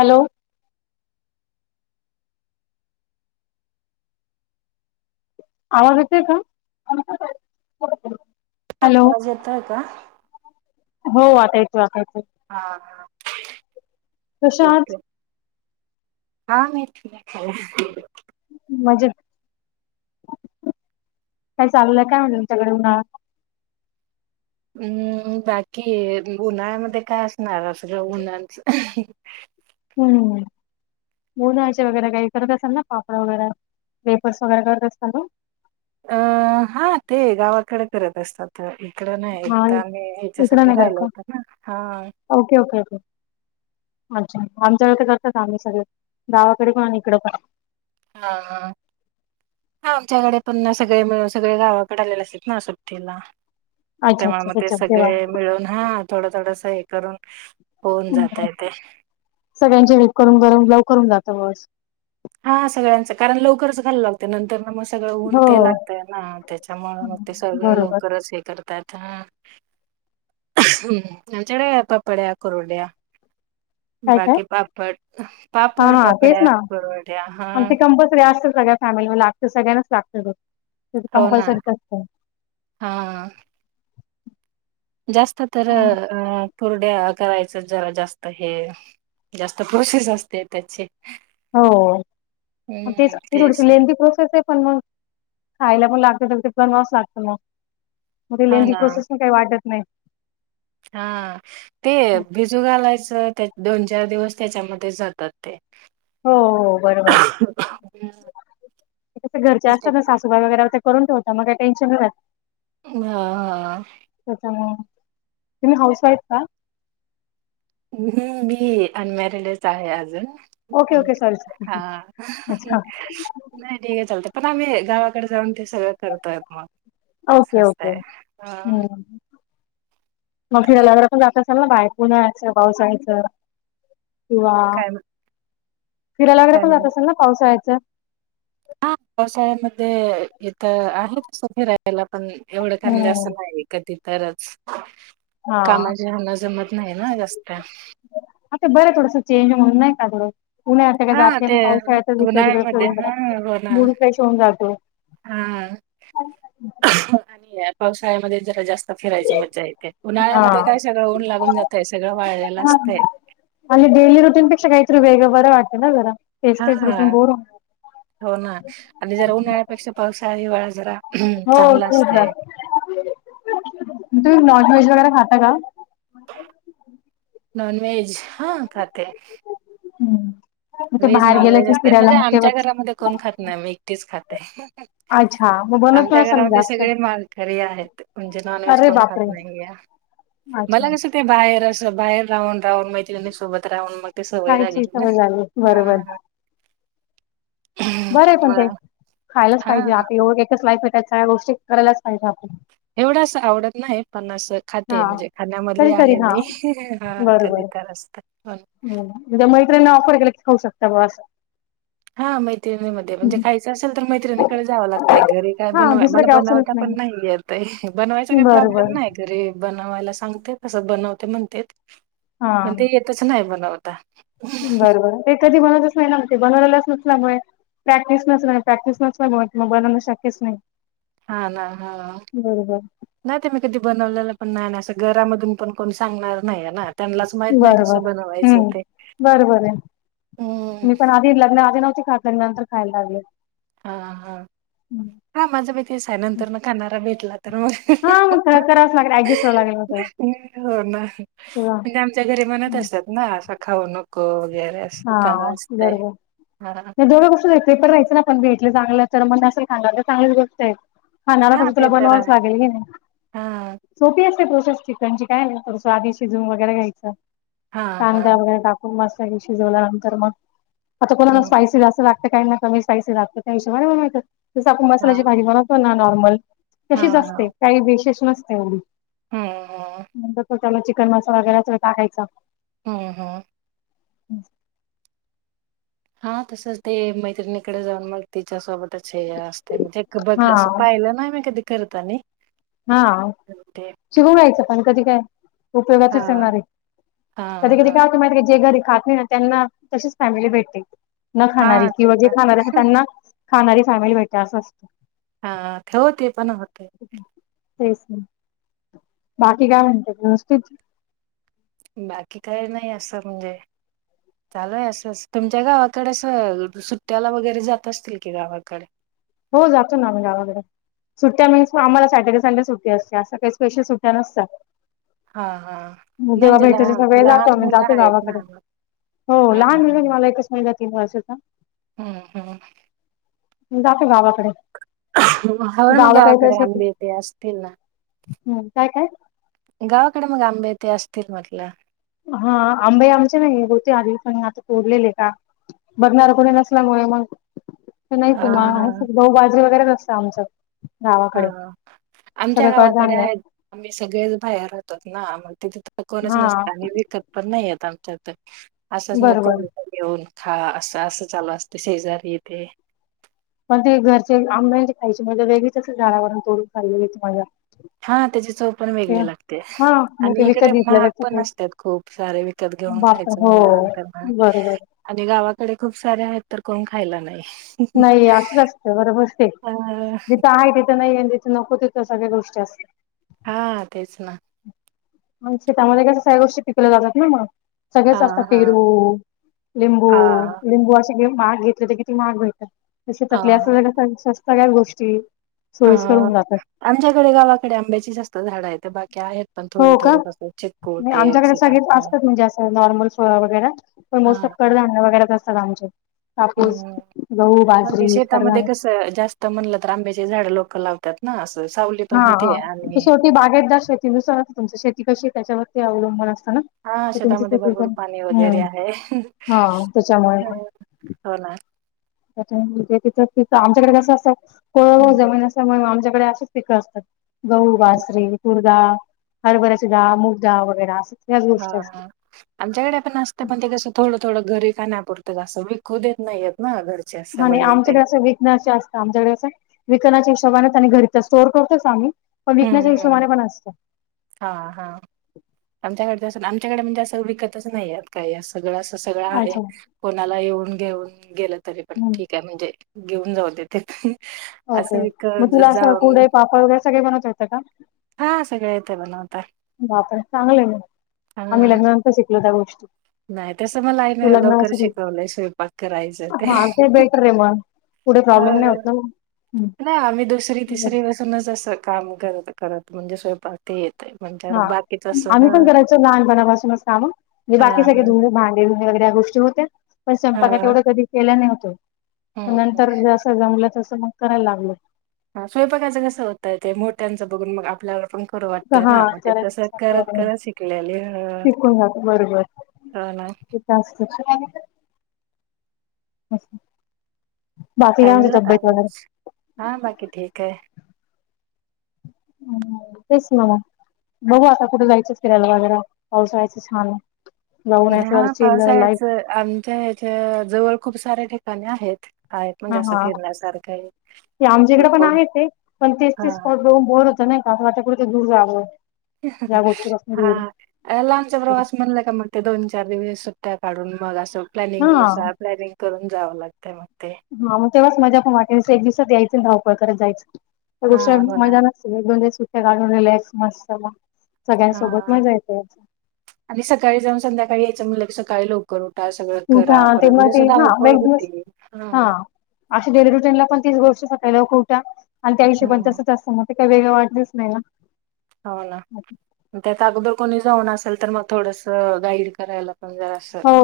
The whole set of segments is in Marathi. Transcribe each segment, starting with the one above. हॅलो आवांज येतंय कां हां आवांज येतंय कां हो वाटायचं वाकायचं हां हां ठीक कशा आहात? आहे हां मी ठी खले मजे कायं चाललंय कायं म्हं तुमच्यांकडे उन्हांळा हम्मं बाकी उन्हाळ्यांमध्ये कायं असणारं सगळं उन्हांच हम्मं उन्हां चे वगैरें कांहीं करतं असांल नां पापड वगैरें वेपर्स वगैरे करतं असतांत नां अं हां ते गावांकडे करतं असतांत तरं इकडं नाहीं हा एकदाचं आम्हीं इकडं यांच्यासाठी नाही करत राहिलो का होतं नां हां ओके ओके ओके अच्छा आमच्यांकडे करतांत आम्हीं सगळे गावांकडे पणं आणि इकडं पणं हां हां हां आमच्यांकडे पणं सगळें सगळें गावांकडे आलेले असतांत नां सुट्टीला अच्छा तेंव्हा अच्छा मंग ते त्याच्यात तेव्हा सगळें मिळूंन हां थोडं थोडंसं हे करूंन होऊन हम्म. जातंय ते सगळ्यांची वेटं करूंन करून लवकरं होऊन जातं बां असं हां सगळ्यांचं कारणं लवकरचं घायला लागते नंतर नां मस्तं सगळं हो उंट लागतंय नां त्यांच्यामुळे मंग ते हम्म, सगळं बरोबर लवकरचं हे करतं आमच्यांकडे पापड्या कुरड्या काय काय बाकी पापड हा पापड हा तेच पापड्या ना कुंड्या आणि ते हां कंपल्सरी असतं सगळ्यां फॅमिली लागतं सगळ्यांचं लागतं ते ते तरं हो ना. कंपल्सरीच असतं जास्तं तरं अं अं पुरड्या करायचं जरां जास्तं हे जास्तं पुरसेस असते त्यांचे हो तेचं ती तेच थोडीशी लेंथी प्रोसेस आहे पणं मंग खायंला पणं लागत मंग ते बनवाचं लागतं मंग मं हां लेंथि ना. प्रोसेस मंग कांहीं वाटतं नाहीं हां ते हो भिजूं घालायचं त्यां दोन चार दिवसं त्यांच्यामध्ये जातांत ते हो बरोबर ते घरचे असतांत नां सासूबाई वगैरें ते करूंन ठेवतात मंग कांहीं टेन्शन नाहीं रहातं हां हां आ त्याच्यामुळ, तुम्ही हाऊस वाईफ हात? हम्म.. मी अनमॅरिडच आहे अजून. ओके ओके सॉरी हा सॉरी [inaudible] अच्छा नाही ठीक आहे चलत पण आम्ही गावाकडे जाऊन ते सगळं करतात म असं ओके ओके असतय. हम्म मग फिरायला जर आपण जात असल ना बाहेर पुन्हाचं पावसाळच किंवा काय फिरायला वगैरे काय पण जात असेल ना पावसाळ्याचं? हा पावसाळ्यामध्ये इथं आहे तसं फिरायला पण एवढं काय म्हणजे हम्म असं नाही. कधी तरच, हा. कामाच्या हेन जमत नाही ना जास्त. आता बरं थोडसं चेंज म्हणून नाही का थोडं पुन असं काय हां, जात नाही ना ते पावसाळ्याच जिक-जिकड- उन्हाळ्यामध्ये तिकड हां, मूड फ्रेश होऊन जातो. हा [inaudible] आणि पावसाळ्यामध्ये जरा जास्त फिरायची मजा येते. उन्हाळ्यामध्ये हा काय सगळं ऊन लागून जातय सगळं वाळलेलं हा असतंय. आणि डेली रुटीनपेक्षा काहीतरी वेगं बरं वाटते ना जरा. तेच तेच रुटीन हा, बोर होऊन जातं. हो ना आणि जरा उन्हाळ्यापेक्षा पावसाळा, हिवाळा जरा हो चांगला [unintelligible] असतय. ते तुम्ही नॉनव्हेज वगैरे खाता का? नॉनव्हेज, हा खाते. हम्म मग ते व्हेज, बाहेर गेलं नॉनव्हेज की असतय फिरायला म्हणजे मग आमच्या तेव्हाच घरामध्ये कोण खात नाही मी एकटीच खाते. अच्छा मग [inaudible] बनवत आमच्या नसाल मग घरामध्ये जास्त सगळे मालकरी आहेत म्हणजे नॉनव्हेज कोण खात नाही या. आच मला कसं ते बाहेर असं बाहेर राहून -राहून मैत्रीण सोबत राहून मग ते सवय लागली खायचे ना. सगळं झाले. बरोबर हा बरं आहे पण ते मग खायलाच हा पाहिजे आपल एकच लाईफ आहे त्या स्या [unintelligible] गोष्टी करायलाच पाहिजे आपण. एवढं अस आवडत नाही पण असं खाते हा म्हणजे खाण्यामधली कधीतरी आहे हा मी [inaudible] हा कधी बरोबर तर अस. हो [unintelligible] हम्म म्हणजे मैत्रिणी ऑफर केला की खाऊ शकता ब्यो असं. हा मैत्रिणी म म्हणजे खायचं असेल तर मैत्रिणीकडे जावं लागतंय, घरी काय हा बनवा दुसरं -मला काही ऑप्शनच बनवता पण नाही येत. तय [inaudible] बनवायचा काही बरोबर प्रॉब्लेम नाही घरीे. बनवायला सांगते कसं बनवते म्हणतेत हा पण ते येतच नाही बनवता. बरोबर ते कधी बनवतच नाही ना, मग ते बनवलेलाच नसल्यामुळे. प्रॅक्टिस नसल्याने प्रॅक्टिस नसल्यामुळे म बनवणं शक्यच नाही. हा ना हा. बरोबर नाही ते मी कधी बनवलेलं पण नाही असं घरामधून पण कोणी सांगणार नाही आहे ना. त्यांनलाच माहित नाही बरोबर कसं बनवायचं हम्म ते हम्म.. ती लग्नाआधी नव्हती खात ग नंतर खायला लागले. हा- हा -हा माझं बी तेच आहे नंतरन खाणारा भेटला तर मग [inaudible] हा मग काय करावच लागल ऍडजस्ट व्हाय लागेल म तेव्हा. हो ना, म्हणजे आमच्या घरी म्हणत असतात ना असं खाऊ नको वगैरे अस. हा बरोबर म डोळं कस द पेपर रायचे ना पण भेटले चांगलं तर मग असेल खांग तर चांगलीच गोष्ट आहे. हा नाला [unintelligible] ख तुला ते तर बनवाच आहे. लागेल की नाही हां. सोपी असते प्रोसेस चिकनची काय नाही आधी शिजवून वगैरे घ्यायचं. हां, कांदा हां. वगैरे टाक म मसाले शिजल्यानंतर मग आता कोणाला हं. स्पायसी जास्त लाग कांहीं नां कमी पांयसी लागतो त्यां हिशोबाने मलां माहं जसं आपणं मसाल्यांची हां. भाजी बनवतो नां नॉर्मल तशीचं हां, असते हां. कांहीं विशेष नसते हली हं, हं. त्यालां चिकन मसाला वगैरें टाकांयचा हम्मं हमं ह [unintelligible] हां तसंच ते मैत्रिणीकडे जाऊंन मंग तिच्यासोबतचं हे असते म्हणजे बघं असं हां, पाहिलं नां मं कधीं करतं तांनी हां शिकूंण घांयचं पणं कधीं कायं उपयोगाचे चं हां. येणारं आहे हां, कधीं कधीं हां. कायं माहिती कां जे घरी खातं नाहीं नां त्यांना तशीच फॅमिली भेटते नं खाणारी हां, ते किंवा जे पण खाणारे असतां त्यांना खाणारी फॅमिली भेटते असं असतं हां ठेवते पणं होते हं तेचं बाकी कायं म्हणतात व्यवस्थित बाकी कांहीं नाहीं असं म्हणजे चालूंय असं तुमच्या गावांकडे असं सुट्ट्यांला वगैरें जातं असतील की गावांकडे हो जातो नां आम्ही गावांकडे वगैरें सुट्ट्यां मिन्स आम्हाला सॅटर्डे संडे सुट्टी असते असं कांहीं स्पेशल सुट्ट्यां नसतात हा हा जेंव्हा नाही वेळं म्हणजे लहान भेटाच्यांचा वेळं जातो लहान आम्हीं मुलं जातो आहेत ना गावांकडे हो हा लहांन मुहिलं हा मलां एकचं महिना तीनं वर्षाचा हम्मं हमं जातो गावांकडे हं मंग गावांकडे आंबे तेे असतील नां हं काय काय गावांकडे मंग आंबे ते असतील म्हटलं हां आंबाई आमचे नाहीं होते आंधी पणं आंता कोरलेले आहे कां बघणांर कोणी नसल्यामुळें मंग ते हा नाहीं हा मंग गहूं बाजरी वगैरें असतं आमचं गावाकडे हां आमच्या सगळं गावांकडे कडधान्य आहेतं आम्हीं सगळेच बाहेर राहतोत नां मंग तिथे तरं कोणचं हा नसतं आणि विकतं पणं नाहीं येतं आमच्याथ असंच मंग बरोबर कोणी घेऊंन खां असं असं चालूं असते शेजारी इथे पणं ते घरचे आंब्यांची खांयचे म्हजे वेगळीच झाडांवरुन खांयची मज्यां हां त्यांची चवं पणं वेगळी लागते हा मग आणि ते इकडे विकत घेतलं महागं जातं पणं ते असतांत खूंप सारे त्यांत घेऊन बाप खायचं हो म्हणलंंतर बरोबर आणि गावांकडे खूंप सारे आहेतं तरं कोणं खांयला नाहीं नाहीं असं असतं बरोबर ते जिथं आहे तिथं नाहीं तिथे नको तिथं सगळ्यां गोष्टी असतांत हां तेचं नां शेतां मध्ये कसं सगळ्यां गोष्टी पिकल्या जातांत नां मंग सगळेच असतांत हां, हां, पेरू लिंबू हां, लिंबू असे माघं घेतले तरं किती माघ भेटतांत तशी तकल्यां हां, असंग सं असतं कायं गोष्टी सोयीस्कर हां होऊन जातात. आमच्याकडे गावांकडे आंब्याची जास्तं झाडं आहेथ बाकी आहेतं पणं थोडे हो का? थोडे कसं नाही चितपूडते आमच्याकडे सगळेच सीताफळ असतात म्हणजे असं नॉर्मल सोया वगैरें मं मोस्ट ऑफ हां, हां, कडधान्य वगैरेचं असतांत आमच्या कडे कापूंस हं. गहूं बाजरी खंडवा जास्तं म्हणलं तरं आंब्याची झाडं लोकं लावतांत नां असं सावली पणं होते आणि ती बागेत दर शेती नुसार तुमच शेती कशी त्याच्यावरती अवलंबून असत ना? हा तर तुमची शेतामध्ये शेती भरपूर पण पाणी वगैरे हम्म आहे हा त्याच्यामुळे हो ना म्हणजे तिथं तिथं आमच्याकडे कसं असतं कोरडवा हं, जमीन असत त्याच्यामुळे आमच्याकडे असशीच पिकं असतात गहु, बाजरी जा हरभऱ्याची डाळ, मुग डाळ वगैरे अस हा हा. आमच्याकडे पण असते पण ते कसं थोडं, थोडं घरी खाण्या पुरतं अस विकू देत नाही येत. ना घरच्या आणि आमच्याकडे असं विकनेस आमच्याकडे अस विकण्याच्या हिशबाने आणि घरी स्टोर करतोच आम्ही. पण हम्म, विकण्याच्या हम्म. हिशोबाने पण असतं. हां हां आमच्याकडे ज असं आमच्याकडे म्हणजे असं विकतचं नाहीये. काय या सगळं असं सगळं आहे अच्छा. कोणाला येऊन घेऊन गेलं तरी पण हम्म ठीक आहे म्हणजे घेऊन जाऊदे तेथे ओके मग तुला अस कुडाई, पापड वगैरे सगळे बनवत येते का? हा सगळे येते बनवता. बापरे पण चांगलंय मग हा. आम्ही लग्नानंतर शिकलो त्या गोष्टी. नाही तसं मला आईन तू लवकर लग्नाच्या आधी शिकवलंय स्वयंपाक करायचं ते. हा बेटर आहे मग पुढे ह प्रॉब्लेम नाही होत ना मग. हम्म नाही आम्ही दुसरी, तिसरी व काम करत, करत म्हणजे स्वयंपाक ते येते म्हणजे बाकीच स ह लहान पणा पासूनच काम हे बाकी सगळे काम धुन, भाडी वगैरे ह्या गोष्टी होत्या. पण हां स्वयंपाकात हां तेवढं कधी केला नव्हतो हम्म नंतर जसं जमलं तसं मग करायला लागलो. हा स्वयंपाकाचं कसं होतय ते मोठ्यांचं बघून मग आपल्यावर पण खरं वाटतय हा ना मग ते तसं करत, करायचं करत शिकलेले शिकून जातो बरोबर हो ना ते तर असते. बाकी काय म्हनते तब्येत वैगेरे? हा बाकी ठीक आहे. तेच ना मग बघू आता कुठे जायचंच फिरायला वगैरे पाऊसाळ्याचं छान. जाऊन यायचं हा चिल पावसा लाईफ याच आमच्या ह्याच्या जवळ खूप सऱ्या ठिकाणी आहेत. आहेत हा म्हणजे असं हा फिरण्यासारखं आहे ते आमच्याकडे पण आहे ते पण तेच ते स्पॉट घुन बोर होत. नाही का अस वाटते कुठे तरी दूर जावं हां या गोष्टीपासून हा. दूर अ लामचा प्रवास म्हणला का मग ते दोन, चार दिवस सुट्ट्या काढून मग असं हा प्लॅनिंग नुसार, प्लॅनिंग करून जावं लागतंय मग ते. हा मग तेव्हाच मजा पण वाटेल, एक दिवसात यायचं अन धावपळ करत जायचं हा गोष्ट हो ना मजा एक, दोन दिवस सुट्ट्या काढून रिलॅक्स मस्त सगळ्यां सोबत हा. मजा येते सकाळी जाऊन संध्याकाळी यायचं म्हणलं कि सकाळी लोक लवकर उठा सगळं उठा करा परत तेव्हा म्हणजे जास ते हा मग धावपळ एक दिवस होते हा हं. डेली रुटीन ला पण तीच गोष्ट सकाळी लवकर उठा आणि त्या हिशोबाने हम्म तसंच असतं मग. ते काय वेगळं वाटलंच नाही ना. हो ना त्यात अगोदर कोणी जाऊन असेल तर मग थोडस गाईड करायला पण जरासं हो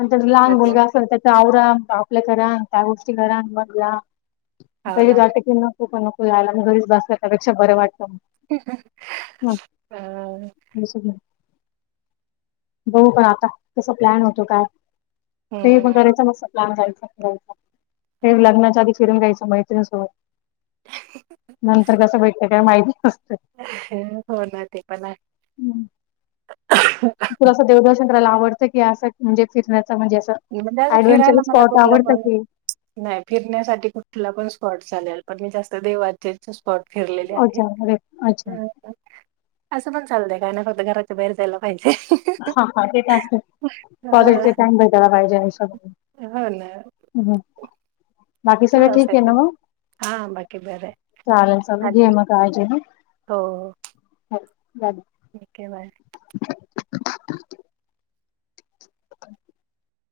अन जर लहान मग मुलगा असेल तर अवरा आपल्या करान त्या गोष्टी करा आणि मग जा हो पहिले ना जात की कुठ नको जायला म घरीच बसल्या त्यापेक्षा बरं वाटतं. [unintelligible] [unintelligible] अ तसं प्लॅन होतो का? ते पण हम्म. करायचं मस प्लॅन जायचा फिरायला. हा. लग्नाच्या आधी फिरून घ्यायचं मैत्रिणीसोबत नंतर कस भेटतय काय माहिती न [unintelligible] हो ना ते पण आहे. तुला अस देवदर्शन करायला आवडतं कि अस म्हणजे फिरण्याचं म्हणजे असं [unintelligible] ऍडव्हेंचर फिरायला मला स्पॉट कुठलं आवडतं पण की नाही फिरण्यासाठी कुठला पण स्पॉट चालेल पण मी जास्त देवाचे स्पॉट फिरलेले आहे. अच्छा अरे अच्छा असं पण चालतय काय नाय फक्त घराच्या बाहेर जायला पाहिजे. हा हा ते तर असतय कॉलेजचे अ टाइम भेटायला पाहिजे आयुष्यात. हो ना हम्म बाकी सगळ चला असं ठीक आहे ना काय मग? हा बाकी बरं आहे चालेल चालेल घे आणि मग काळजी हं. हो. [unintelligible] ठीकय बाय. [inaudible]